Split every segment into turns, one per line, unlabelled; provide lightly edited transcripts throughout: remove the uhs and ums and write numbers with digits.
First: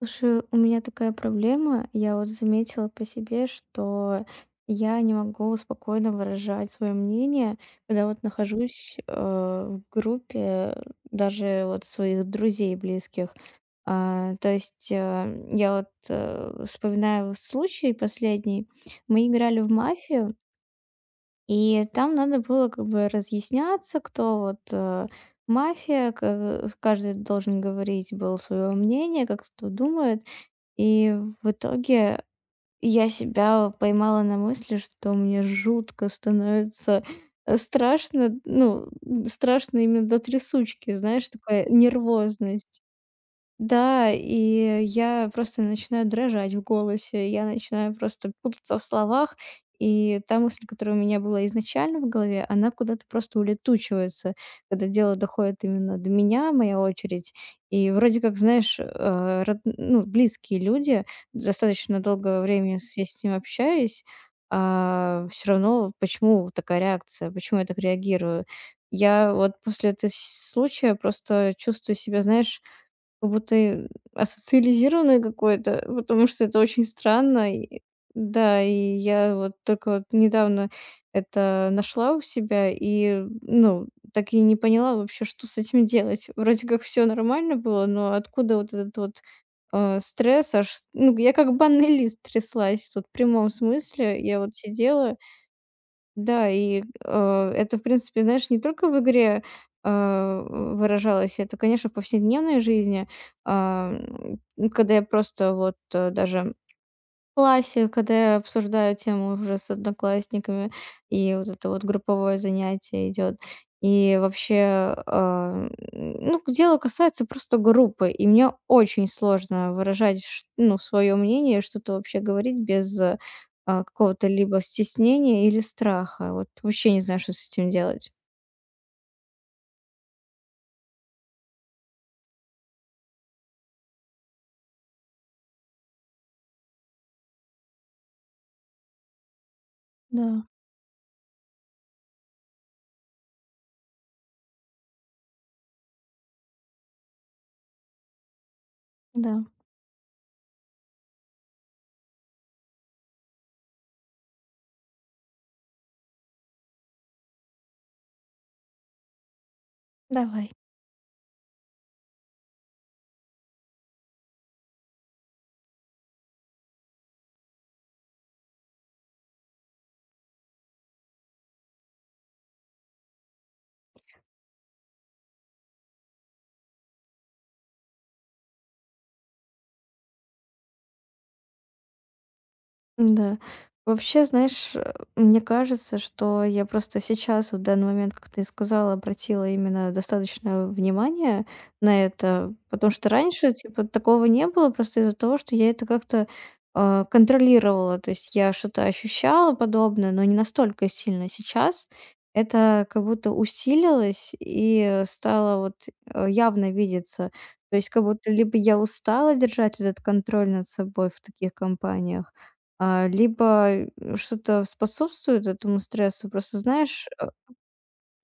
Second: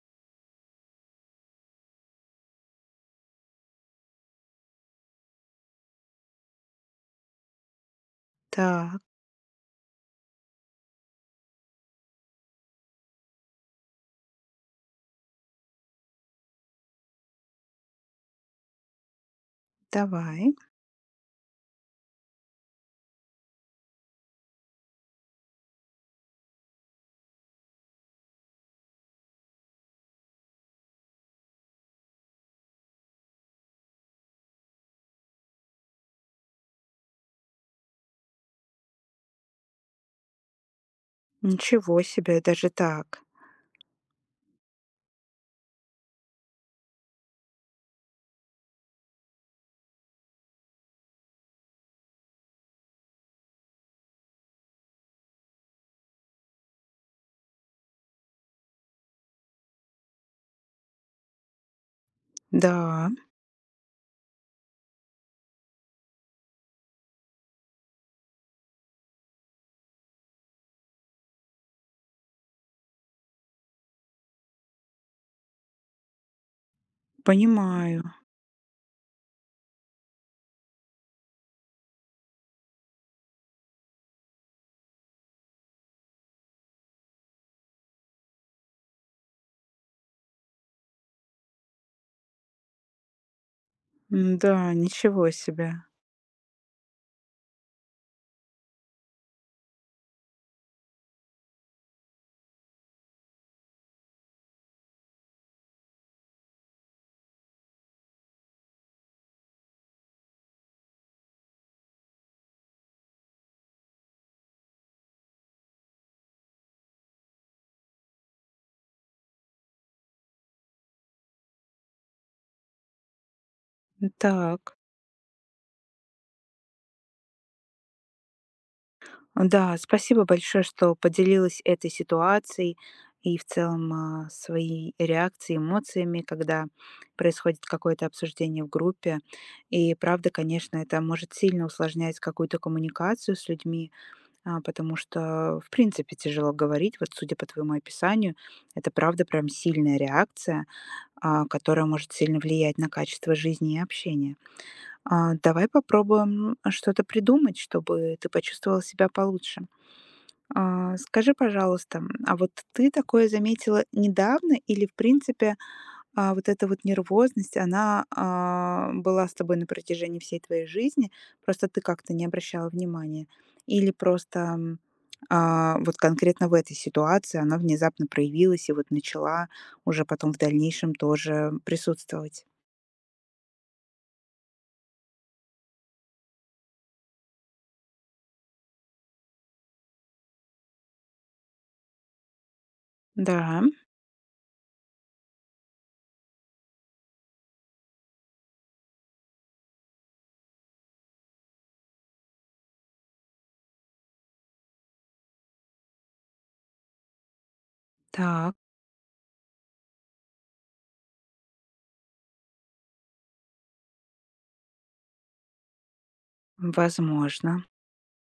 Слушай, у меня такая проблема. Я вот заметила по себе, что я не могу спокойно выражать свое мнение, когда вот нахожусь
Так,
в группе даже вот своих друзей близких. То есть я вот вспоминаю случай последний. Мы играли в мафию,
давай.
и там надо было как бы разъясняться, кто вот мафия, каждый должен говорить был свое мнение, как кто думает. И в итоге я себя поймала на мысли, что мне жутко становится, страшно. Ну, страшно именно до трясучки, знаешь, такая
Ничего себе, даже
нервозность.
так.
Да, и я просто начинаю дрожать в голосе, я начинаю просто путаться в словах, и та мысль, которая у меня была изначально в голове, она куда-то просто улетучивается, когда дело доходит именно до меня, моя очередь. И вроде как, знаешь, ну, близкие люди, достаточно долгое время я
Да,
с ним общаюсь, а все равно почему такая реакция, почему я так реагирую? Я вот после этого случая просто чувствую себя, знаешь, как будто и асоциализированный какой-то, потому что это очень странно. И
понимаю.
да, и я вот только вот недавно это нашла у себя и, ну, так и не поняла вообще, что с этим делать. Вроде как все нормально было, но откуда вот этот вот, стресс аж? Ну, я как банный лист тряслась, вот в прямом смысле. Я вот
М-да,
сидела
ничего себе.
да, и, это, в принципе, знаешь, не только в игре, а выражалось, это, конечно, в повседневной жизни. Ну, когда я просто вот, даже классе, когда я обсуждаю тему уже с одноклассниками, и вот это вот групповое занятие идет. И вообще, а, ну, дело касается просто группы, и мне очень сложно выражать, ну, свое мнение, что-то вообще говорить без какого-то либо
Так.
стеснения или страха. Вот вообще не знаю, что с этим делать.
Да, спасибо большое, что поделилась этой ситуацией и в целом, своей реакцией, эмоциями, когда происходит какое-то обсуждение в группе. И правда,
Да,
конечно, это может сильно усложнять какую-то коммуникацию с людьми, потому что, в принципе, тяжело говорить. Вот, судя по твоему описанию, это правда
да,
прям сильная реакция, которая может сильно влиять на качество жизни и общения. Давай попробуем что-то придумать, чтобы ты почувствовала себя получше.
давай.
Скажи, пожалуйста, а вот ты такое заметила недавно или, в принципе, вот эта вот нервозность, она была с тобой на протяжении всей твоей жизни, просто ты как-то не обращала внимания? Или просто вот конкретно в этой ситуации она внезапно проявилась и вот начала уже потом в дальнейшем тоже присутствовать?
Да. Вообще, знаешь, мне кажется, что я просто сейчас, вот в данный момент, как ты и сказала, обратила именно достаточно внимание на это, потому что
Да,
раньше, типа, такого не было просто из-за того, что я это как-то, контролировала. То есть я что-то ощущала подобное, но не настолько сильно. Сейчас это как будто усилилось и стало вот, явно видеться. То есть как будто
так,
либо я устала держать этот контроль над собой в таких компаниях, а либо что-то способствует этому стрессу. Просто знаешь,
возможно.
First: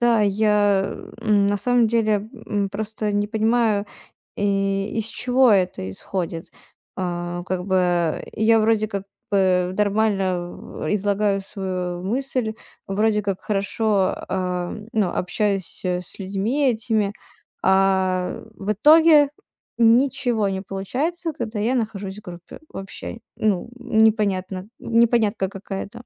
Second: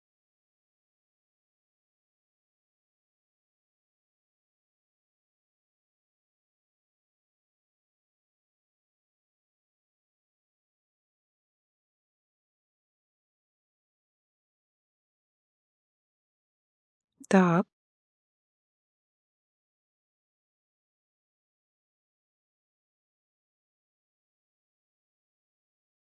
да, я, на самом деле, просто не понимаю, и из чего это исходит. Как бы я вроде как бы нормально в излагаю свою мысль, вроде как хорошо, а, ну, общаюсь, с людьми этими,
Так,
а в итоге ничего не получается, когда я нахожусь в группе. Вообще, ну, непонятно непонятка какая-то.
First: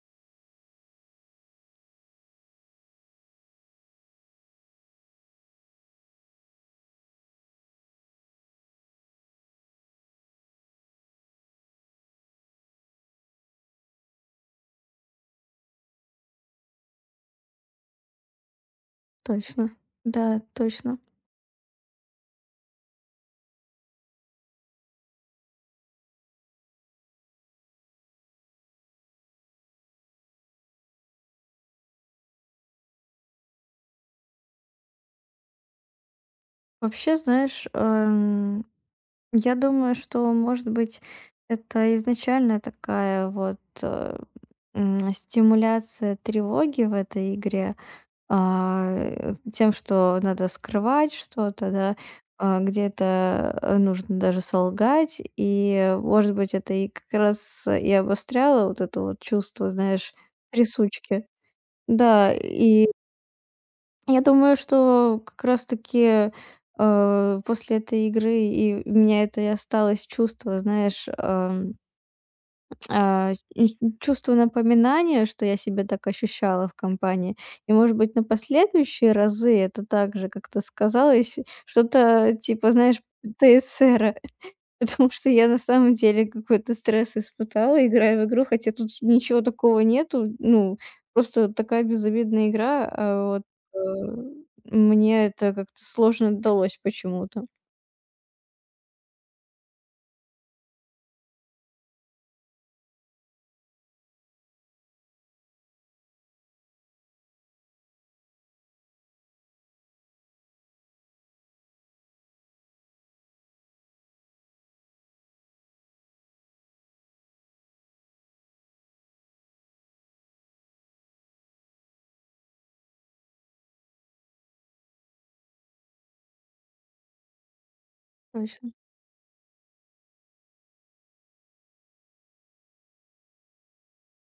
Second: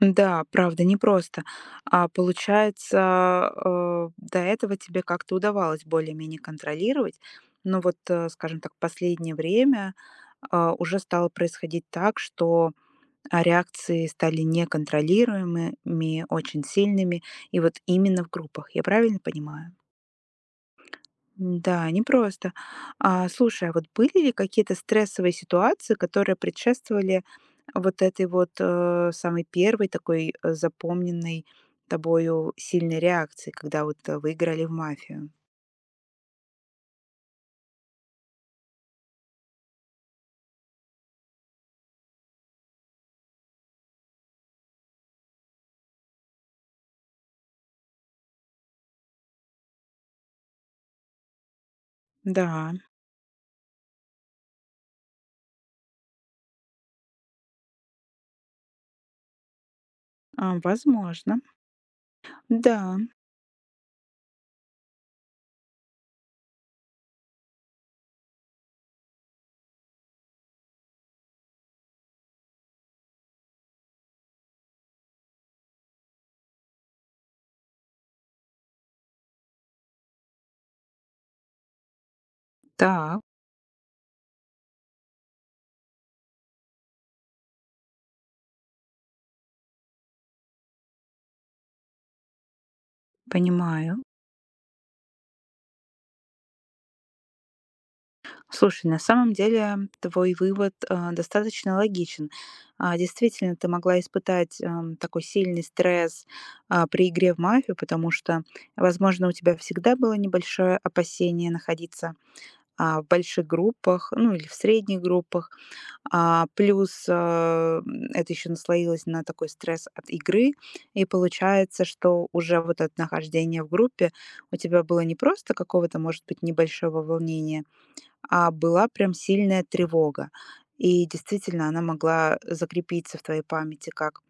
да, правда, непросто. А получается, до этого тебе как-то удавалось более-менее контролировать, но вот, скажем так, последнее время уже стало происходить так, что реакции стали неконтролируемыми, очень сильными, и вот именно в группах. Я правильно
Точно.
понимаю?
Да, точно.
Да, непросто. Слушай, а вот были ли какие-то стрессовые ситуации, которые предшествовали вот этой вот, самой первой такой, запомненной тобою сильной реакции, когда вот, вы играли в мафию?
Вообще, знаешь, я думаю, что, может быть, это изначально такая вот стимуляция тревоги в этой игре, тем, что надо скрывать что-то, да,
Да,
а где-то нужно даже солгать, и, может быть, это и как раз и обостряло вот это вот чувство, знаешь, трясучки.
возможно.
Да,
Да,
и я думаю, что как раз-таки, после этой игры и у меня это и осталось чувство, знаешь, и чувство напоминания, что я себя так ощущала в компании. И, может быть, на последующие разы это также как-то сказалось, что-то типа, знаешь,
так,
ТСР. Потому что я на самом деле какой-то стресс испытала, играя в игру, хотя тут ничего такого нету. Ну, просто вот такая безобидная игра, а вот,
понимаю.
э, мне это как-то сложно далось почему-то.
Слушай, на самом деле твой вывод достаточно логичен. Действительно, ты могла испытать такой сильный стресс при игре в мафию, потому что, возможно, у тебя всегда было небольшое опасение находиться в больших группах, ну или в средних группах. Плюс это еще наслоилось на такой стресс от игры, и получается, что уже вот от нахождения в группе у тебя было не просто какого-то, может быть, небольшого волнения, а
Точно.
была прям сильная тревога. И действительно, она могла закрепиться в твоей памяти как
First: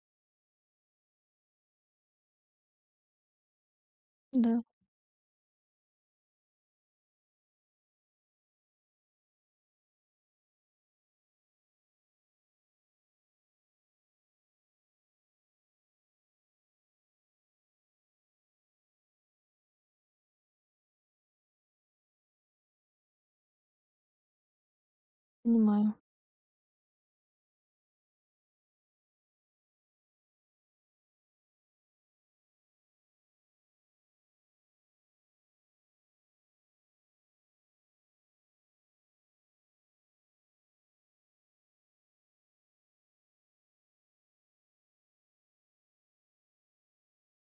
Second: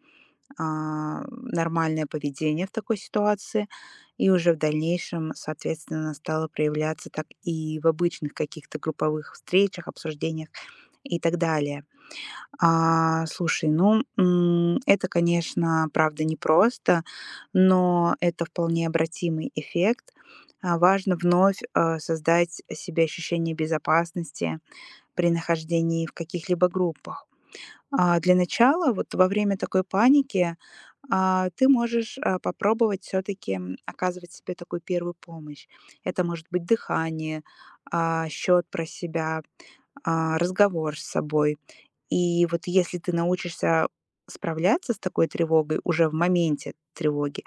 нормальное поведение в такой ситуации, и уже в
Да,
дальнейшем, соответственно, стало проявляться так и в обычных каких-то групповых встречах, обсуждениях и так далее. Слушай, ну, это, конечно, правда непросто, но это вполне обратимый эффект. Важно вновь создать себе ощущение безопасности при
понимаю.
нахождении в каких-либо группах. Для начала, вот во время такой паники, ты можешь, попробовать все таки оказывать себе такую первую помощь. Это может быть дыхание, счёт про себя, разговор с собой. И вот если ты научишься справляться с такой тревогой уже в моменте тревоги,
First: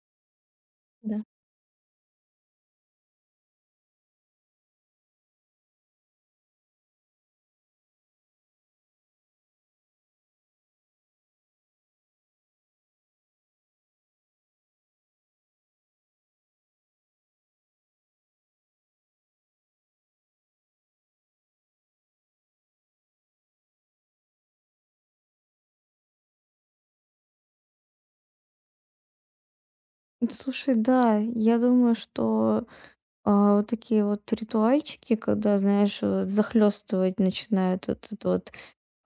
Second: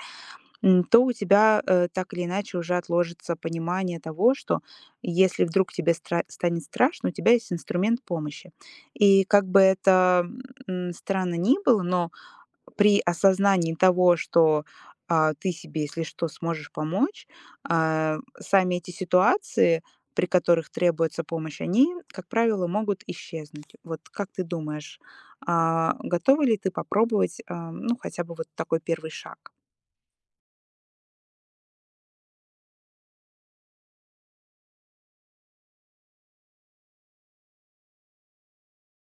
то у
Да.
тебя так или иначе уже отложится понимание того, что если вдруг тебе станет страшно, у тебя есть инструмент помощи. И как бы это странно ни было, но при осознании того, что ты себе, если что, сможешь помочь, сами эти ситуации, при которых требуется помощь, они, как правило, могут исчезнуть. Вот как ты думаешь, готова ли ты попробовать, ну, хотя бы вот такой первый шаг?
Слушай, да, я думаю, что, вот такие вот ритуальчики, когда, знаешь, захлестывать начинают вот этот вот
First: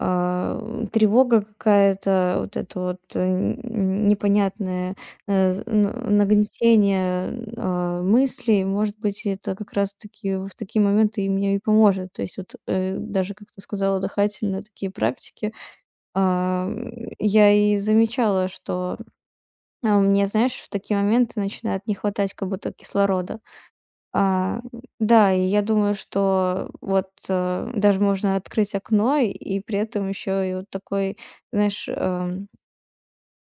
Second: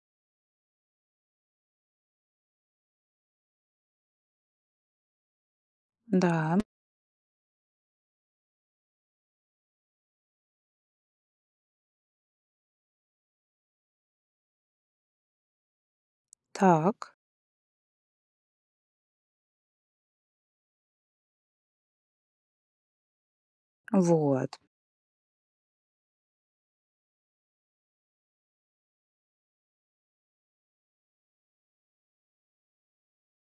А, тревога какая-то, вот это вот, э, н непонятное, э, з н
Да,
нагнетение, мыслей. Может быть, это как раз таки в такие моменты и мне и поможет. То есть вот, даже, как ты сказала, дыхательные такие практики.
так,
Я и замечала, что, мне, знаешь, в такие моменты начинает не хватать как будто кислорода.
вот.
А, да, и я думаю, что вот, даже можно открыть окно и при этом еще и вот такой, знаешь, эм,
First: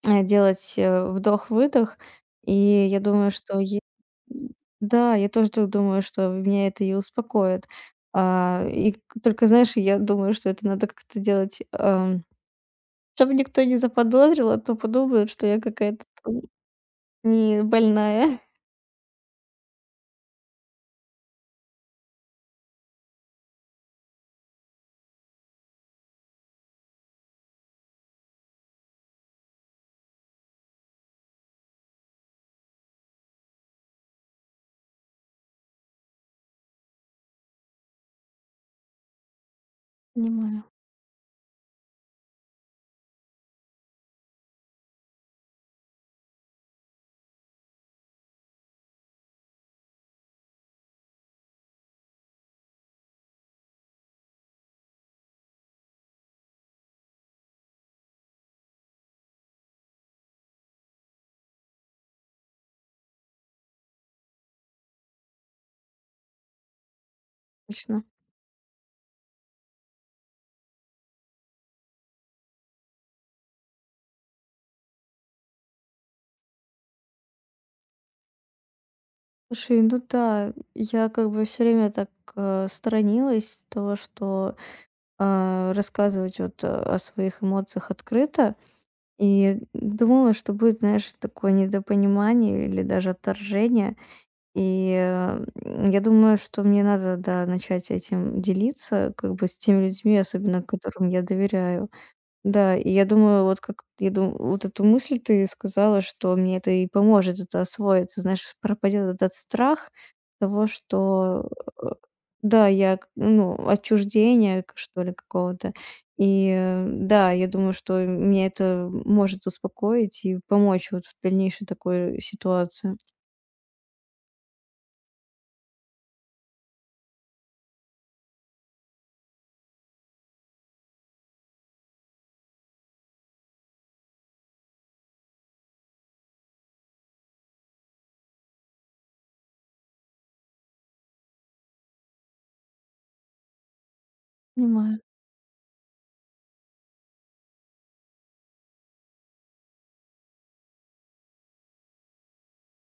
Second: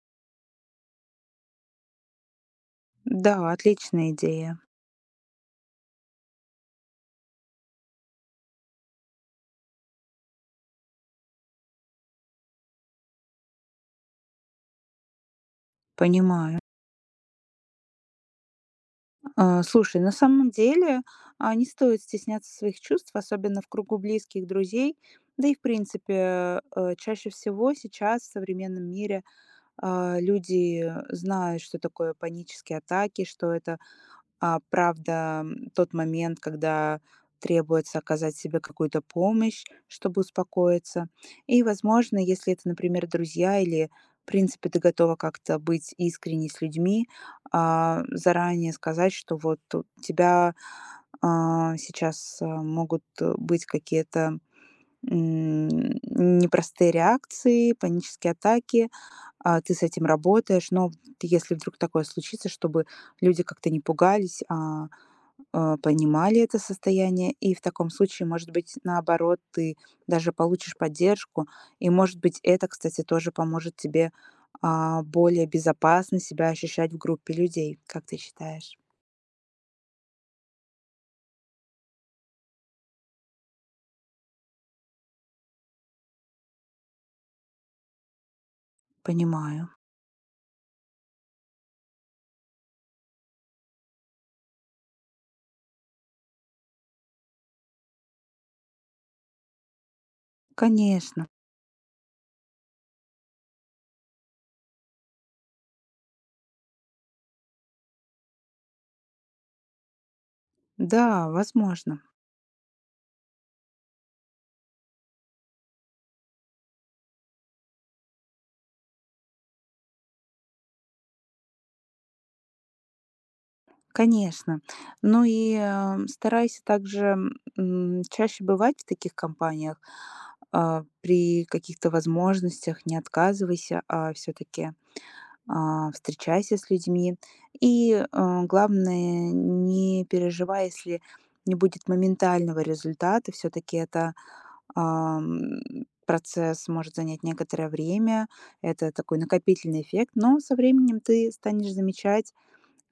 э, делать, вдох-выдох. И я думаю,
Да,
что е
отличная идея.
да, я тоже так думаю, что меня это и успокоит. А, и к Только, знаешь, я думаю, что это надо как-то делать, чтобы никто не заподозрил, а то подумают, что я какая-то там
Понимаю.
не больная.
Слушай, на самом деле, не стоит стесняться своих чувств, особенно в кругу близких друзей. Да и, в принципе, чаще всего сейчас в современном мире люди знают, что такое панические атаки, что это правда, тот момент, когда требуется оказать себе какую-то помощь, чтобы
Понимаю,
успокоиться. И, возможно, если это, например, друзья или, в принципе, ты готова как-то быть искренней с людьми, заранее сказать, что вот у тебя сейчас могут быть какие-то м, непростые реакции, панические атаки, ты с этим работаешь, но вот если вдруг такое случится, чтобы люди как-то не пугались, а понимали это состояние. И в таком
точно.
случае, может быть, наоборот, ты даже получишь поддержку. И, может быть, это, кстати, тоже поможет тебе более безопасно себя ощущать в группе людей, как ты считаешь?
Слушай, ну да, я как бы все время так, сторонилась того, что, рассказывать вот, о своих эмоциях открыто. И
Понимаю.
думала, что будет, знаешь, такое недопонимание или даже отторжение. И, я думаю, что мне надо, да, начать этим делиться как бы с теми людьми, особенно которым я
Конечно.
доверяю. Да, и я думаю, вот как я думаю, вот эту мысль ты сказала, что мне это и поможет это освоиться. Знаешь, пропадет этот страх того,
Да,
что э,
возможно.
да, я, ну, отчуждение, что ли, какого-то. И да, я думаю, что мне это может успокоить и помочь вот в дальнейшей такой ситуации.
Конечно. Ну и старайся также чаще бывать в таких компаниях. При каких-то возможностях не отказывайся, а все-таки встречайся с людьми. И главное, не переживай, если не будет моментального результата. Все-таки это
Понимаю,
процесс может занять некоторое время. Это такой накопительный эффект. Но со временем ты станешь замечать,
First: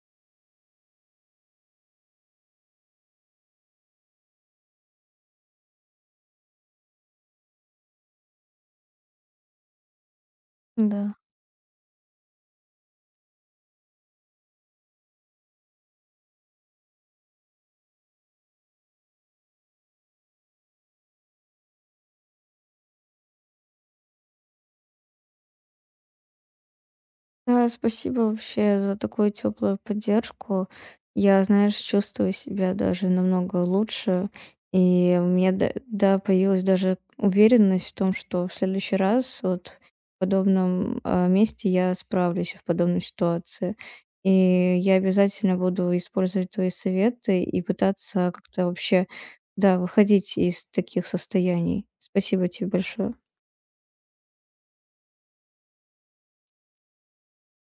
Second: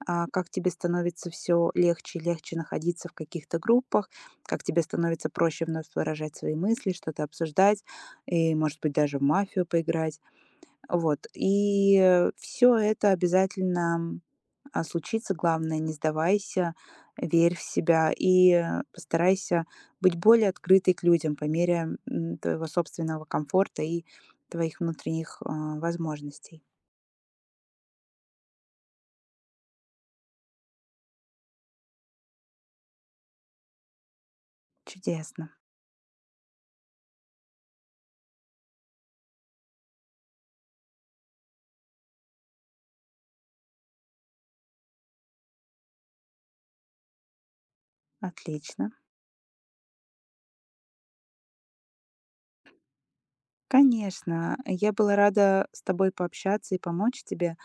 как тебе становится все легче и легче находиться в каких-то группах, как тебе становится проще вновь выражать свои мысли, что-то обсуждать и, может быть, даже в мафию поиграть.
да.
Вот. И все это обязательно, случится. Главное, не сдавайся, верь в себя и постарайся быть более открытой к людям по мере, твоего собственного комфорта и твоих внутренних, возможностей.
Да, спасибо вообще за такую теплую поддержку. Я, знаешь, чувствую себя даже намного лучше. И у
Чудесно.
меня, да, да, появилась даже уверенность в том, что в следующий раз вот в подобном месте я справлюсь и в подобной ситуации. И я обязательно буду использовать твои советы и пытаться как-то
Отлично.
вообще, да, выходить из таких состояний. Спасибо тебе большое.
Конечно, я была рада с тобой пообщаться и помочь тебе.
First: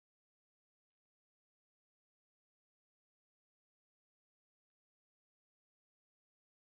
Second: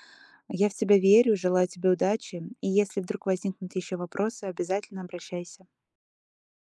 Я в тебя верю, желаю тебе удачи. И если вдруг возникнут еще вопросы, обязательно обращайся.